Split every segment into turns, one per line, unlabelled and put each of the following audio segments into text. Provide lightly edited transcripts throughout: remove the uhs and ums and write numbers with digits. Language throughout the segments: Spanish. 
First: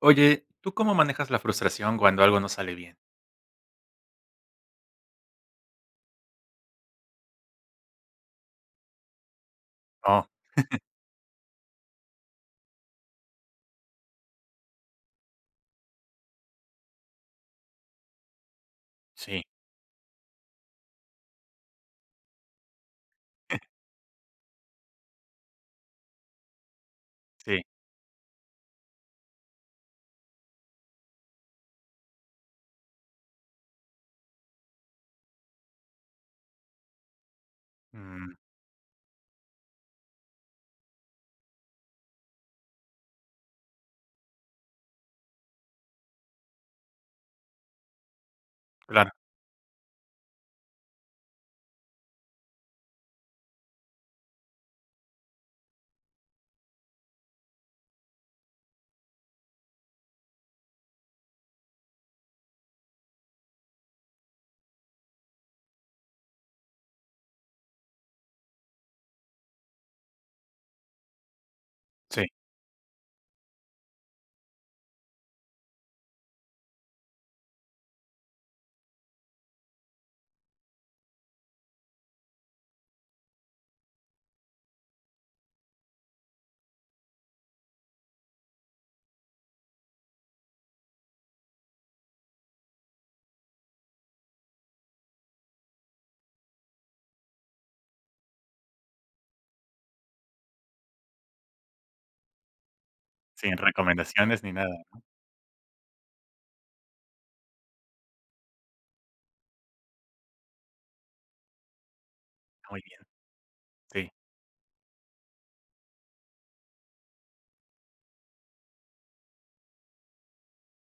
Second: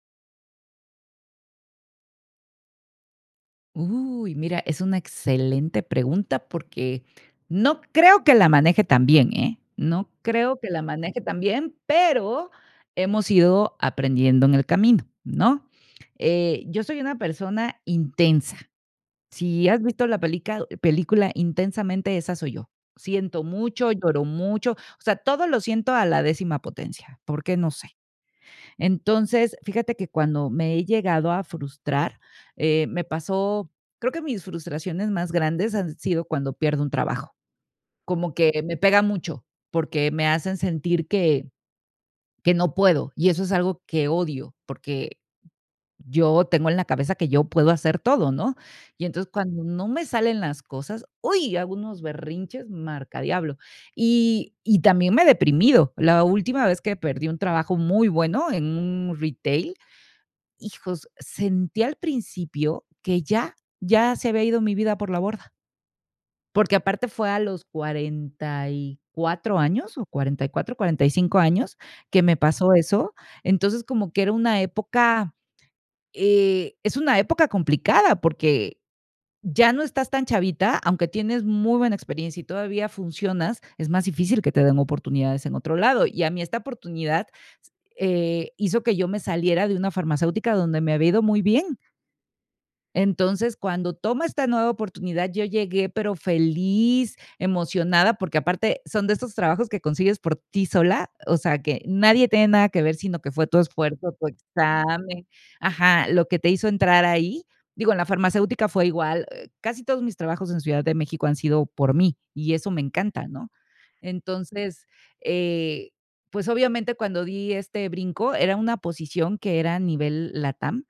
Oye, ¿tú cómo manejas la frustración cuando algo no sale bien?
Uy, mira, es una excelente pregunta porque no creo que la maneje tan bien, ¿eh? No
Oh,
creo que la maneje tan bien, pero hemos ido aprendiendo en el camino, ¿no? Yo soy una persona intensa.
sí.
Si has visto la película Intensamente, esa soy yo. Siento mucho, lloro mucho, o sea, todo lo siento a la décima potencia, porque
Sí,
no sé. Entonces, fíjate que cuando me he llegado a frustrar, me pasó creo que mis frustraciones más grandes han sido cuando pierdo un trabajo,
mm,
como que me pega mucho, porque me hacen sentir que no puedo, y eso es algo que odio, porque yo tengo en la cabeza que yo puedo hacer todo, ¿no? Y
claro,
entonces, cuando no me salen las cosas, ¡uy!, hago unos berrinches marca diablo. Y también me he deprimido. La última vez que perdí un trabajo muy bueno en un retail, hijos, sentí al principio que ya, ya se había ido mi vida por la borda, porque aparte fue a los 44 años o cuarenta cuarenta y cuatro 45 años que
sí,
me pasó eso. Entonces, como que era una época, es una época complicada porque ya no estás tan chavita, aunque tienes muy buena experiencia y todavía funcionas, es más difícil que te den oportunidades en otro lado. Y a mí esta oportunidad, hizo que yo me saliera de una farmacéutica donde me había ido muy bien. Entonces, cuando toma esta nueva oportunidad, yo llegué, pero feliz, emocionada, porque aparte son de estos trabajos que consigues por ti sola, o sea, que nadie tiene nada que ver, sino que fue
sin
tu esfuerzo, tu
recomendaciones ni nada.
examen, ajá, lo que te hizo entrar ahí. Digo, en la farmacéutica fue igual, casi todos mis trabajos en Ciudad de México han sido por mí y eso me
Muy bien,
encanta, ¿no?
sí,
Entonces, eh, pues obviamente cuando di este brinco era una posición que era a nivel LATAM.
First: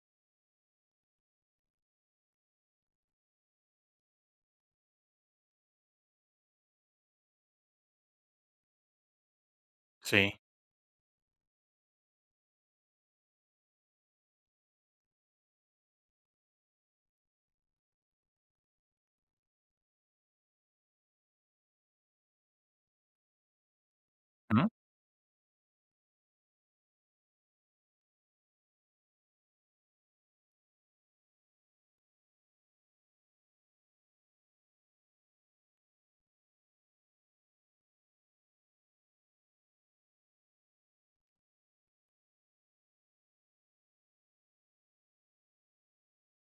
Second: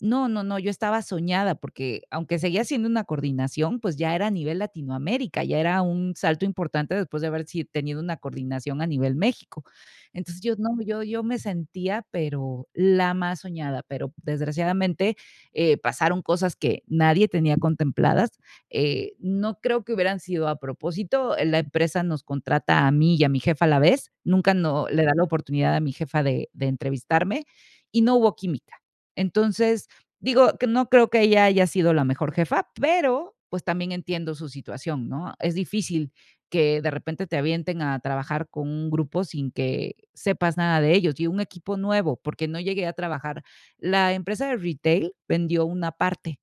No, no, no, yo estaba soñada porque aunque seguía siendo una coordinación, pues ya era a nivel Latinoamérica, ya era un salto importante después de haber si tenido una coordinación a nivel México.
sí.
Entonces yo no, yo me sentía, pero la más soñada, pero desgraciadamente, pasaron cosas que nadie tenía contempladas. No creo que hubieran sido a propósito, la empresa nos contrata a mí y a mi jefa a la vez, nunca
¿Mm?
no le da la oportunidad a mi jefa de entrevistarme y no hubo química. Entonces, digo, que no creo que ella haya sido la mejor jefa, pero, pues, también entiendo su situación, ¿no? Es difícil que de repente te avienten a trabajar con un grupo sin que sepas nada de ellos, y un equipo nuevo, porque no llegué a trabajar. La empresa de retail vendió una parte,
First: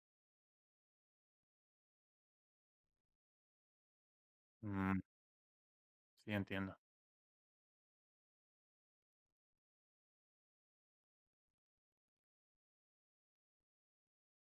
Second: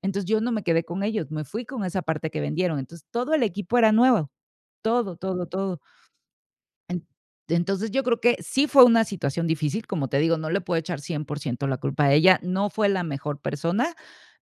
entonces yo no me quedé con ellos, me fui con esa parte que vendieron, entonces todo el equipo era nuevo,
Mm,
todo, todo, todo.
sí, entiendo.
En entonces, yo creo que sí fue una situación difícil, como te digo, no le puedo echar 100% la culpa a ella, no fue la mejor persona,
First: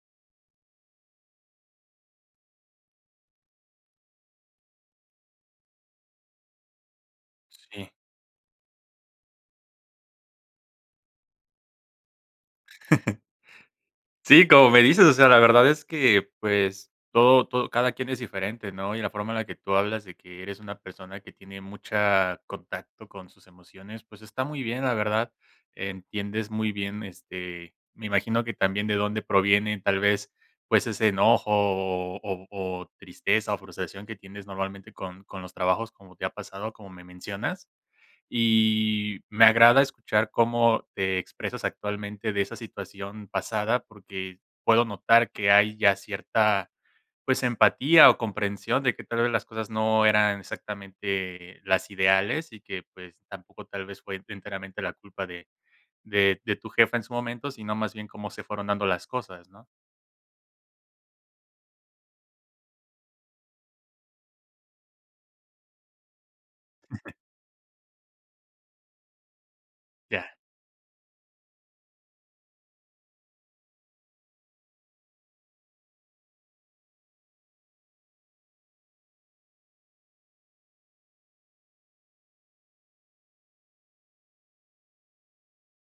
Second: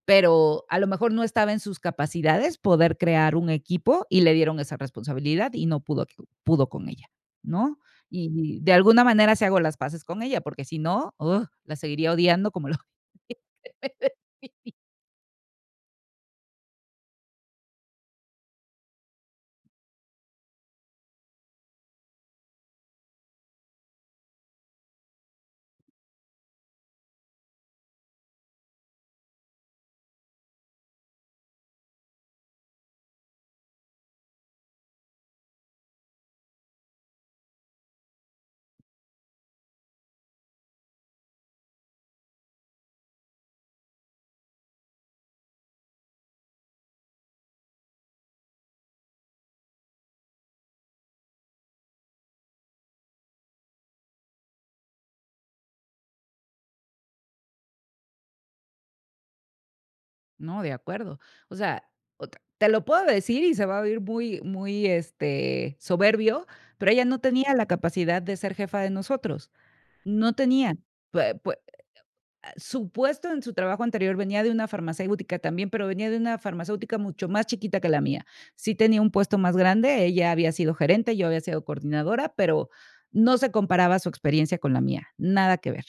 pero a lo mejor no estaba en sus capacidades poder crear un equipo y le dieron esa responsabilidad y no pudo con ella, ¿no?
Sí.
Y de alguna manera se hago las paces con ella, porque si no, ¡ugh!, la seguiría odiando como lo
Sí, como me dices, o sea, la verdad es que, pues, todo cada quien es diferente, ¿no? Y la forma en la que tú hablas de que eres una persona que tiene mucha contacto con sus emociones, pues, está muy bien, la verdad. Entiendes muy bien, este, me imagino que también de dónde proviene, tal vez, pues, ese enojo o tristeza o frustración que tienes normalmente con los trabajos, como te ha pasado, como me mencionas, y me agrada escuchar cómo te expresas actualmente de esa situación pasada, porque puedo notar que hay ya cierta, pues, empatía o comprensión de que tal vez las cosas no eran exactamente las ideales y que, pues, tampoco tal vez fue enteramente la culpa de tu jefa en su momento, sino más bien cómo se fueron dando las cosas, ¿no?
No, de acuerdo. O sea, ot te te lo puedo decir y se va a oír muy muy, soberbio, pero ella no tenía la capacidad de ser jefa de nosotros,
Ya.
no tenía. Pue pue Su puesto en su trabajo anterior venía de una farmacéutica también, pero venía de una farmacéutica mucho más chiquita que la mía. Sí tenía un puesto más grande, ella había sido gerente, yo había sido coordinadora, pero no se comparaba su experiencia con la mía, nada que ver,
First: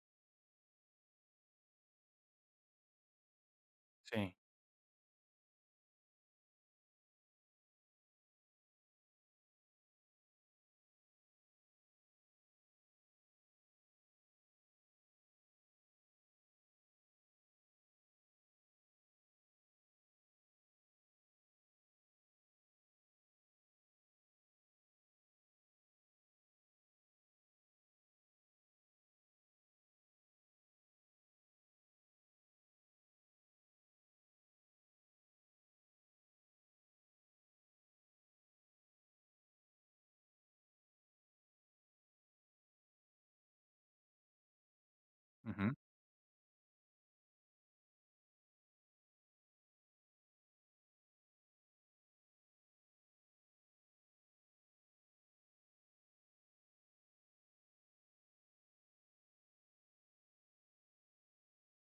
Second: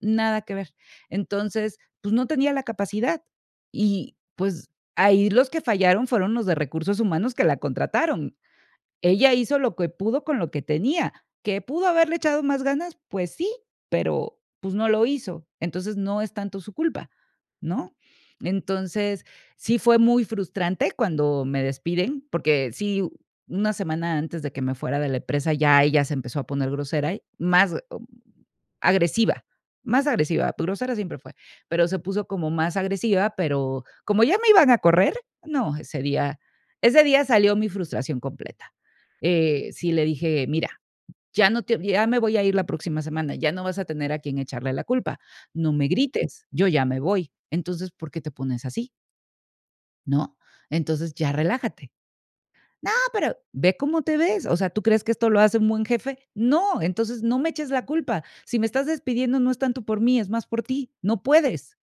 nada que ver. Entonces, pues no tenía la capacidad y
Sí.
pues ahí los que fallaron fueron los de recursos humanos que la contrataron, ella hizo lo que pudo con lo que tenía. ¿Que pudo haberle echado más ganas? Pues sí, pero, pues, no lo hizo, entonces no es tanto su culpa, ¿no? Entonces, sí fue muy frustrante cuando me despiden, porque sí, una semana antes de que me fuera de la empresa, ya ella se empezó a poner grosera, y más agresiva, más agresiva, pues, grosera siempre fue, pero se puso como más agresiva, pero como ya me iban a correr, no, ese día salió mi frustración completa. Sí le dije: "Mira, ya no te ya me voy a ir la próxima semana, ya no vas a tener a quien echarle la culpa. No
Ujú.
me grites, yo ya me voy. Entonces, ¿por qué te pones así?, ¿no? Entonces, ya relájate". "No, pero ve cómo te ves, o sea, ¿tú crees que esto lo hace un buen jefe?". "No, entonces no me eches la culpa. Si me estás despidiendo no es tanto por mí, es más por ti. No puedes".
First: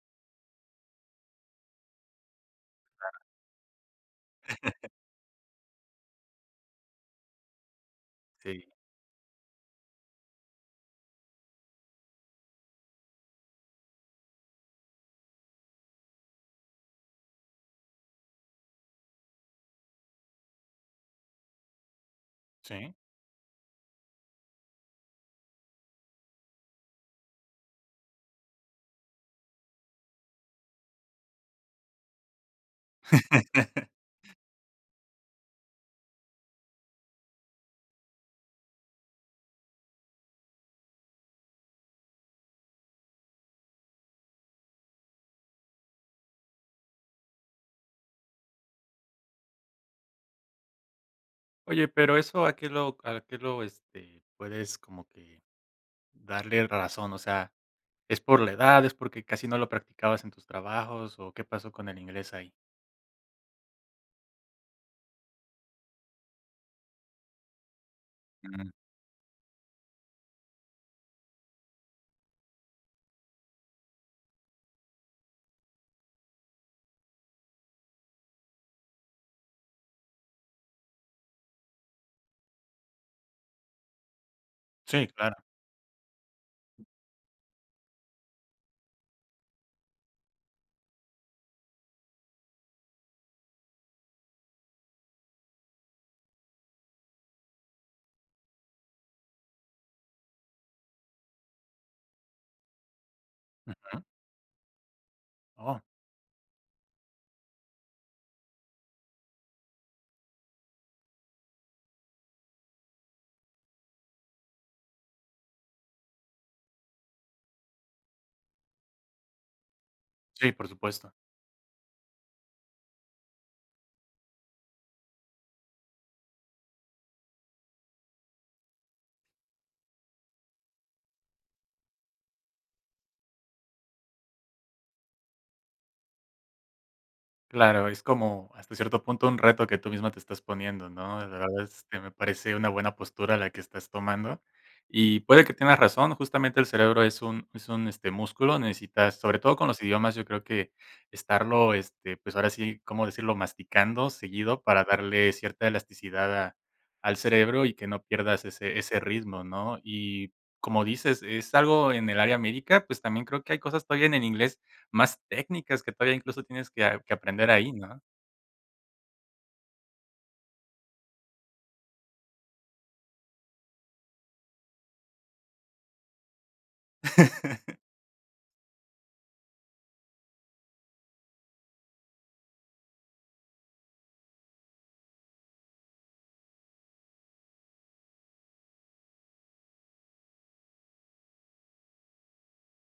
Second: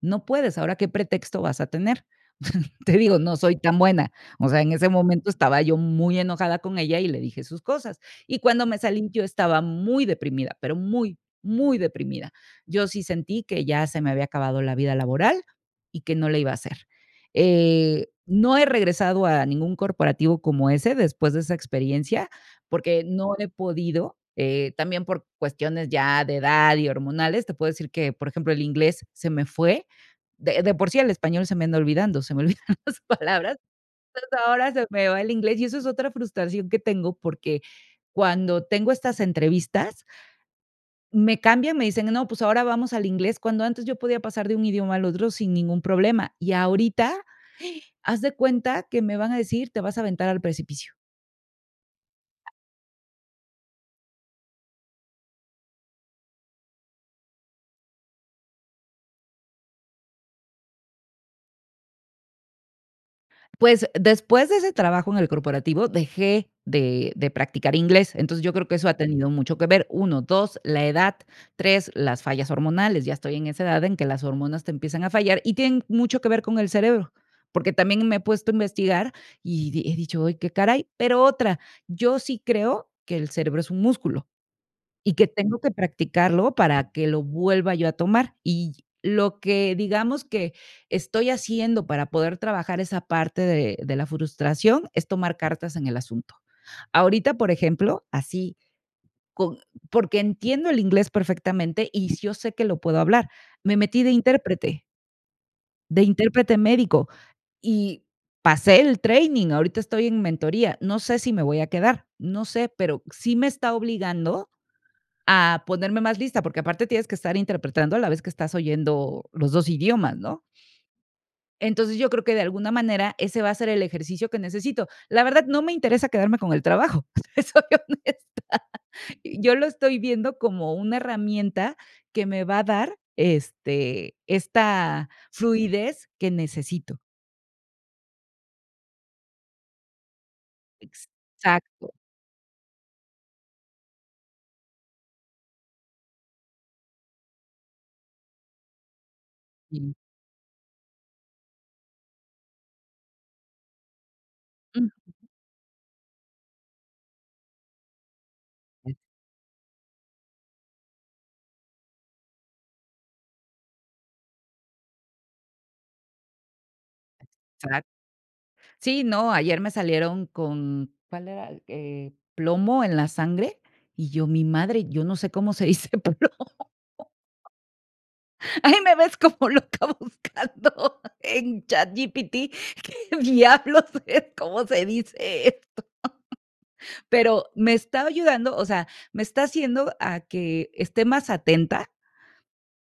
No puedes, ahora, ¿qué pretexto vas a tener? Te digo, no soy tan buena. O sea, en ese momento estaba yo muy enojada con ella y le dije sus cosas. Y cuando
Sí.
me salí, yo estaba muy deprimida, pero muy, muy deprimida. Yo sí sentí que ya se me había acabado la vida laboral y que no la iba a hacer. No he regresado a ningún corporativo como ese después de esa experiencia,
Sí.
porque no he podido, también por cuestiones ya de edad y hormonales. Te puedo decir que, por ejemplo, el inglés se me fue. De por sí el español se me anda olvidando, se me olvidan las palabras, entonces ahora se me va el inglés y eso es otra frustración que tengo porque cuando tengo estas entrevistas, me cambian, me dicen: "No, pues ahora vamos al inglés", cuando antes yo podía pasar de un idioma al otro sin ningún problema, y ahorita haz de cuenta que me van a decir: "Te vas a aventar al precipicio".
Oye, pero eso, ¿a qué lo puedes como que darle razón? O sea, ¿es por la edad, es porque casi no lo practicabas en tus trabajos o qué pasó con el inglés ahí?
Pues, después de ese trabajo en el corporativo, dejé de practicar inglés. Entonces, yo creo
Mm,
que eso ha tenido mucho que ver. Uno, 2, la edad, 3, las fallas hormonales. Ya estoy en esa edad en que las hormonas te empiezan a fallar y tienen mucho que ver con el cerebro, porque también me he puesto a investigar y di he dicho: "Ay, qué caray". Pero otra, yo sí creo que el cerebro es un músculo.
sí,
Y que
claro.
tengo que practicarlo para que lo vuelva yo a tomar. Y lo que, digamos, que estoy haciendo para poder trabajar esa parte de la frustración es tomar cartas en el asunto. Ahorita, por ejemplo, así, con porque entiendo el inglés perfectamente y yo sé que lo puedo hablar. Me
Ujú.
metí
Oh,
de intérprete médico y pasé el training, ahorita estoy en mentoría. No sé si me voy a quedar, no sé, pero sí me está obligando a ponerme más lista, porque aparte tienes que estar interpretando a la vez que estás oyendo los 2 idiomas, ¿no?
sí, por supuesto.
Entonces, yo creo que de alguna manera ese va a ser el ejercicio que necesito. La verdad, no me interesa quedarme con el trabajo, te soy honesta. Yo lo estoy viendo como una herramienta que me va a dar, esta fluidez que necesito.
Claro, es como hasta cierto punto un reto que tú misma te estás poniendo, ¿no? La verdad,
Exacto,
este, me parece una buena postura la que estás tomando. Y puede que tengas razón, justamente el cerebro es un, es un músculo, necesitas, sobre todo con los
sí.
idiomas, yo creo que estarlo, este, pues ahora sí, ¿cómo decirlo?, masticando seguido para
Ujú,
darle cierta elasticidad a- al cerebro y que no pierdas ese, ese ritmo, ¿no? Y como dices, es algo en el área médica, pues también creo que hay cosas todavía en el inglés más técnicas que todavía incluso tienes que aprender ahí, ¿no?
exacto. Sí, no, ayer me salieron con, ¿cuál era? Plomo en la sangre, y yo, mi madre, yo no sé cómo se dice plomo. Ahí me ves como loca buscando en ChatGPT, diablos, es ¿cómo se dice? Eso. Pero me está ayudando, o sea, me está haciendo a que esté más atenta.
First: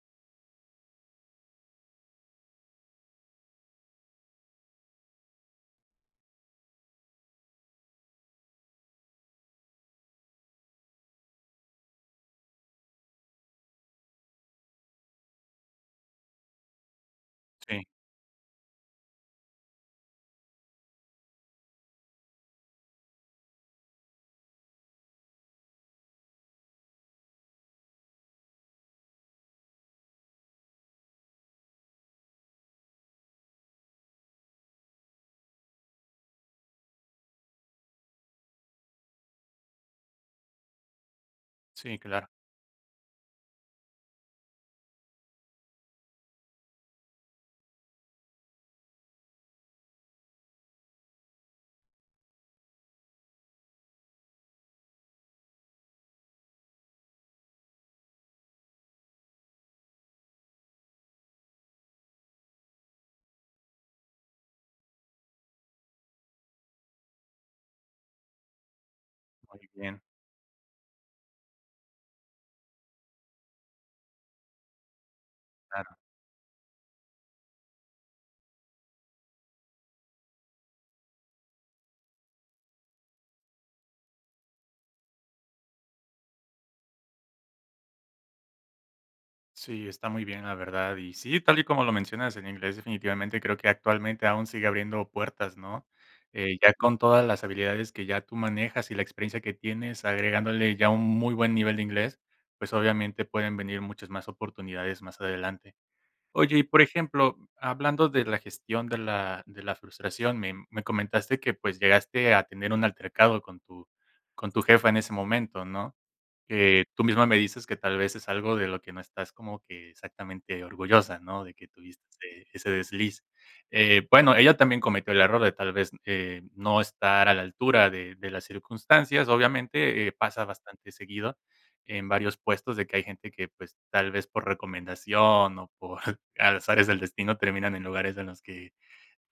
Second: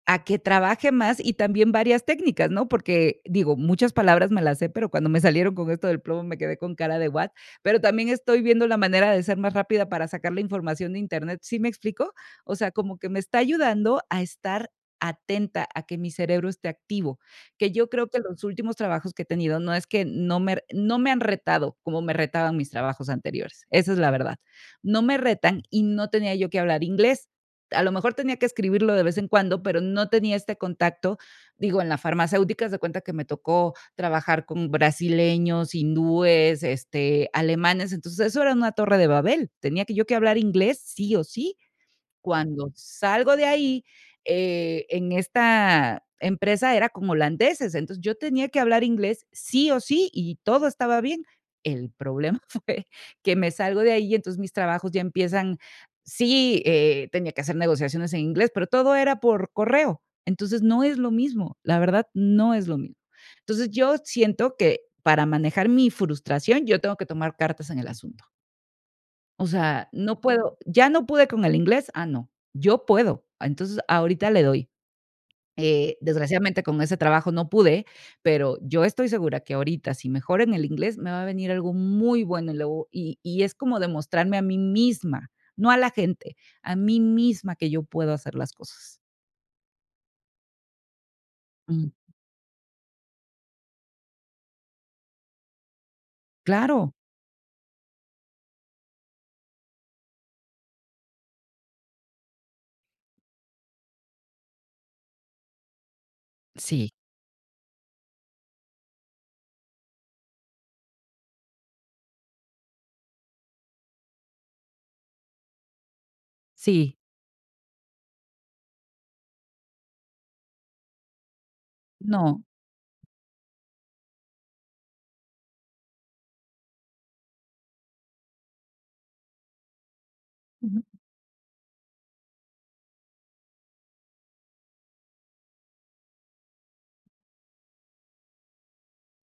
A que trabaje más y también varias técnicas, ¿no? Porque, digo, muchas palabras me las sé, pero cuando me salieron con esto del plomo me quedé con cara de what, pero también estoy viendo la manera de ser más rápida para sacar la información de Internet, ¿sí me explico? O sea, como que me está ayudando a estar atenta, a que mi cerebro esté activo, que
Sí,
yo creo que los últimos trabajos que he tenido no es que no me han retado como me retaban mis trabajos anteriores, esa es la verdad. No me retan y no tenía yo que hablar inglés, a lo mejor tenía que escribirlo de vez en cuando, pero no tenía este contacto. Digo, en la farmacéutica, haz de cuenta que me tocó trabajar con brasileños, hindúes, este, alemanes, entonces eso era una torre de Babel. Tenía que yo que hablar inglés sí o sí.
sí, claro.
Cuando salgo de ahí, en esta empresa era con holandeses, entonces yo tenía que hablar inglés sí o sí y todo estaba bien. El problema fue que me salgo de ahí, y entonces mis trabajos ya empiezan sí, tenía que hacer negociaciones en inglés, pero todo era por correo. Entonces no es lo mismo, la verdad no es lo mismo. Entonces yo siento que para manejar mi frustración, yo tengo que tomar cartas en el asunto. O
Muy
sea,
bien,
no puedo, ya no pude con el inglés, ah, no, yo puedo. Ah, entonces, ahorita le doy.
claro.
Desgraciadamente con ese trabajo no pude, pero yo estoy segura que ahorita, si mejoro en el inglés, me va a venir algo muy bueno y, es como demostrarme a mí misma, no a la gente, a mí misma que yo puedo hacer las cosas.
Sí, está muy bien, la verdad. Y sí, tal y como
Mm,
lo mencionas, en inglés definitivamente creo que actualmente aún sigue abriendo puertas, ¿no? Ya
claro,
con todas las habilidades que ya tú manejas y la experiencia que tienes, agregándole ya un muy buen nivel de inglés, pues obviamente pueden venir muchas más oportunidades más adelante. Oye, y por
sí,
ejemplo, hablando de la gestión de la frustración, me comentaste que, pues, llegaste a tener un altercado con tu jefa en ese momento, ¿no?
sí,
Tú misma me dices que tal vez es algo de lo que no estás como que exactamente orgullosa, ¿no?, de que tuviste
no,
ese desliz. Bueno, ella también cometió el error de tal vez, no estar a la altura de las circunstancias. Obviamente, pasa
ujú,
bastante seguido en varios puestos de que hay gente que, pues, tal vez por recomendación o por azares del destino terminan en lugares en los que,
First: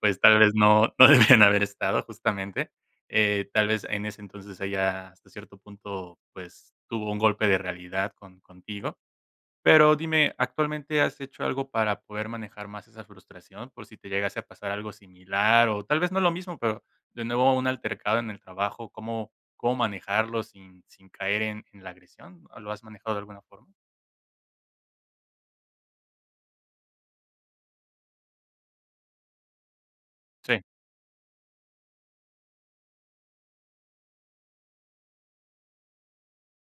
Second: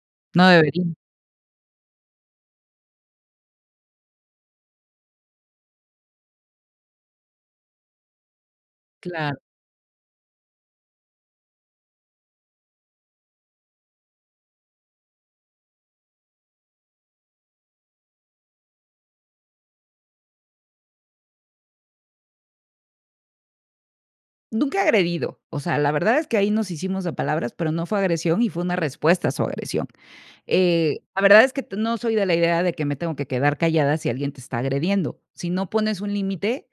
pues, tal
no
vez
debería,
no debían haber estado, justamente. Tal vez, en ese entonces ella, hasta cierto punto, pues, tuvo un golpe de realidad contigo.
claro.
Pero dime, ¿actualmente has hecho algo para poder manejar más esa frustración? Por si te llegase a pasar algo similar, o tal vez no lo mismo, pero de nuevo un altercado en el trabajo, ¿cómo manejarlo sin caer en la agresión? ¿Lo has manejado de alguna forma?
Nunca agredido. O sea, la verdad es que ahí nos hicimos de palabras, pero no fue agresión y fue una respuesta a su agresión.
Sí,
La verdad es que t no soy de la idea de que me tengo que quedar callada si alguien te está agrediendo. Si no pones un límite,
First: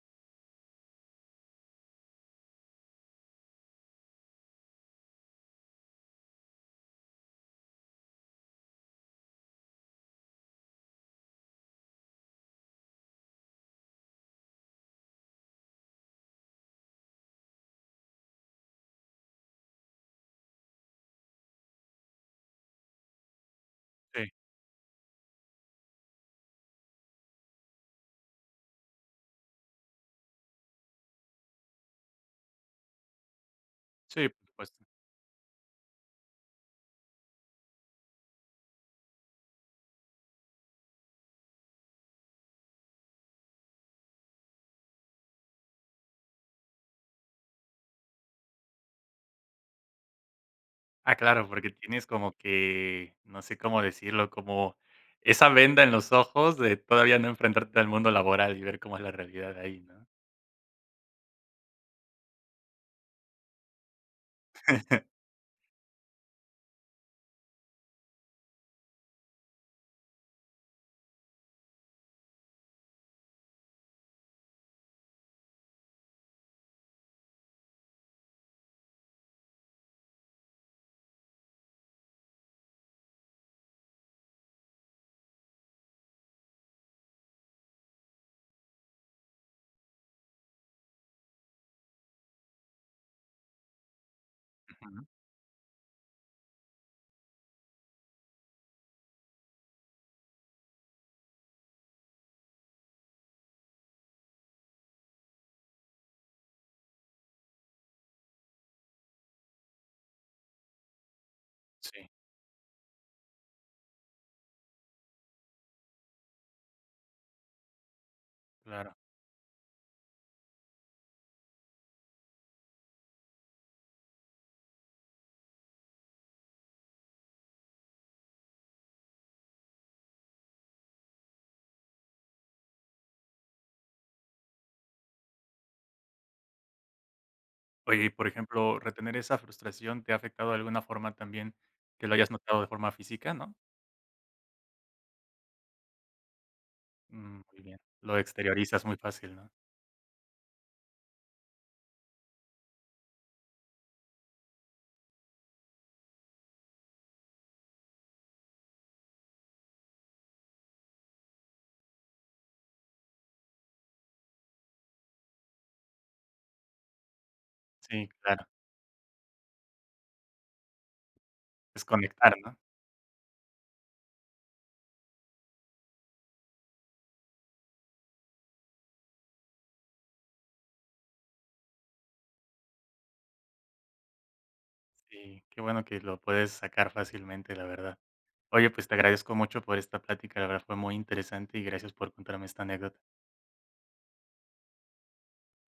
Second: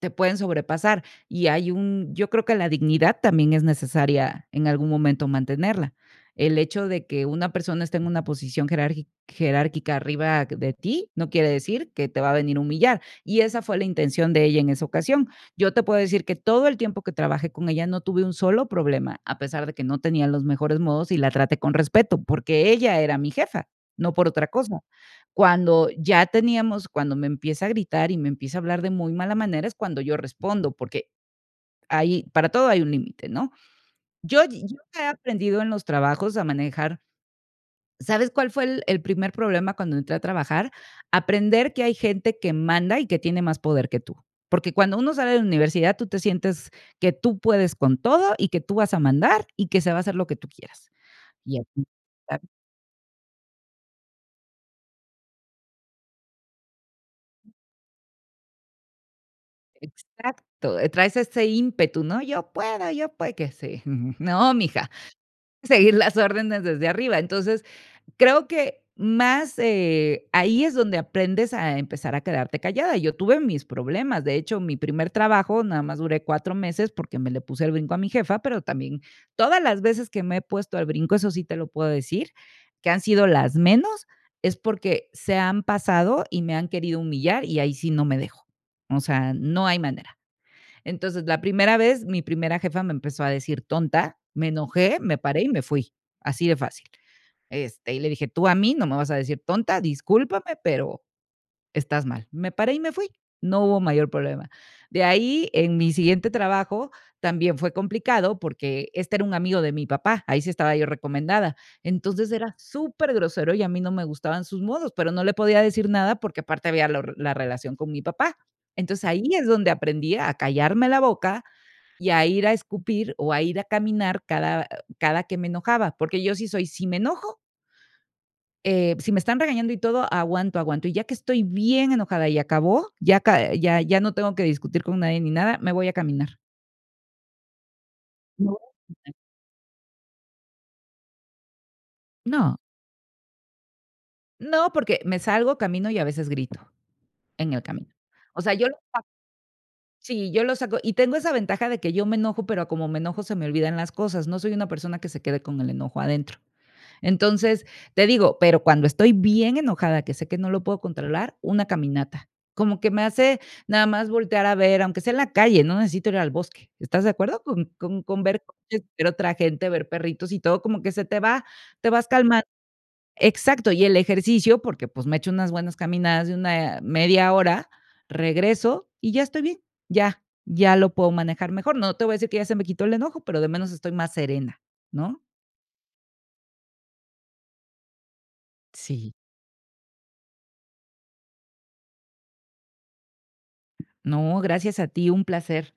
te pueden sobrepasar y hay un yo creo que la dignidad también es necesaria en algún momento mantenerla. El hecho de que una persona esté en una posición jerárquica arriba de ti, no quiere decir que te va a venir a humillar, y esa fue la intención de ella en esa ocasión. Yo te puedo decir que todo el tiempo que trabajé con ella no tuve un solo problema, a pesar de que no tenía los mejores modos y la traté con respeto, porque ella era mi jefa, no por
sí,
otra cosa. Cuando ya teníamos cuando me empieza a gritar y me empieza a hablar de muy mala manera, es cuando yo respondo, porque ahí para todo hay un límite, ¿no?
sí, por
Yo
supuesto.
he aprendido en los trabajos a manejar, ¿sabes cuál fue el primer problema cuando entré a trabajar? Aprender que hay gente que manda y que tiene más poder que tú. Porque cuando uno sale de la universidad, tú te sientes que tú puedes con todo y que tú vas a mandar y que se va a hacer lo que tú quieras.
Ah, claro,
Y
porque
aquí
tienes como que, no sé cómo decirlo, como esa venda en los ojos de todavía no enfrentarte al mundo laboral y ver cómo es la realidad ahí, ¿no?
exacto, traes ese ímpetu, ¿no? Yo puedo, que sí. No, mija, seguir las órdenes desde arriba. Entonces, creo que más, ahí es donde aprendes a empezar a quedarte callada. Yo tuve mis problemas. De hecho, mi primer trabajo nada más duré 4 meses porque me le puse el brinco a mi jefa, pero también todas las veces que me he puesto al brinco, eso sí te lo puedo decir, que han sido las menos, es porque se han pasado y me han querido humillar y ahí sí no me dejo. O sea, no hay manera. Entonces, la primera vez, mi primera jefa me empezó a decir tonta, me enojé,
Ujú.
me paré y me fui, así de fácil. Este, y le dije: "Tú a mí no me vas a decir tonta, discúlpame, pero estás mal". Me paré y me fui, no hubo mayor problema. De ahí, en mi siguiente trabajo, también fue complicado, porque este era un amigo de mi papá, ahí sí estaba yo recomendada.
Sí,
Entonces, era súper grosero y a mí no me gustaban sus modos, pero no le podía decir nada, porque aparte había la relación con mi papá.
claro.
Entonces, ahí es donde aprendí a callarme la boca y a ir a escupir o a ir a caminar cada que me enojaba, porque yo sí soy, si me enojo, si me están regañando y todo, aguanto, aguanto, y ya que estoy bien enojada y acabó, ya ca ya ya no tengo que discutir con nadie ni nada, me voy a caminar.
Oye, y por
No.
ejemplo, retener esa frustración, ¿te ha afectado de alguna forma también que lo hayas
No,
notado de forma física, no?
no, porque me salgo, camino y a veces grito
Mm,
en
muy
el
bien.
camino.
Lo
O sea, yo lo
exteriorizas muy
saco,
fácil, ¿no?
sí, yo lo saco y tengo esa ventaja de que yo me enojo, pero como me enojo se me olvidan las cosas, no soy una persona que se quede con el enojo adentro. Entonces, te digo, pero cuando estoy bien enojada, que sé que no lo puedo controlar, una caminata. Como que me hace nada más voltear a ver, aunque sea en la calle, no necesito ir al bosque. ¿Estás de acuerdo? Con con
Sí,
con ver
claro.
coches, ver otra gente, ver perritos y todo, como que se te va, te vas
Desconectar,
calmando.
¿no?
Exacto, y el ejercicio, porque, pues, me echo unas buenas caminadas de una media hora, regreso y ya estoy bien, ya, ya lo puedo manejar mejor. No te voy a decir que ya se me quitó el enojo, pero de menos estoy más serena, ¿no?
Sí, qué bueno que lo puedes sacar fácilmente, la verdad. Oye, pues te
Sí.
agradezco mucho por esta plática, la verdad fue muy interesante y gracias por contarme esta anécdota.
No, gracias a ti, un placer.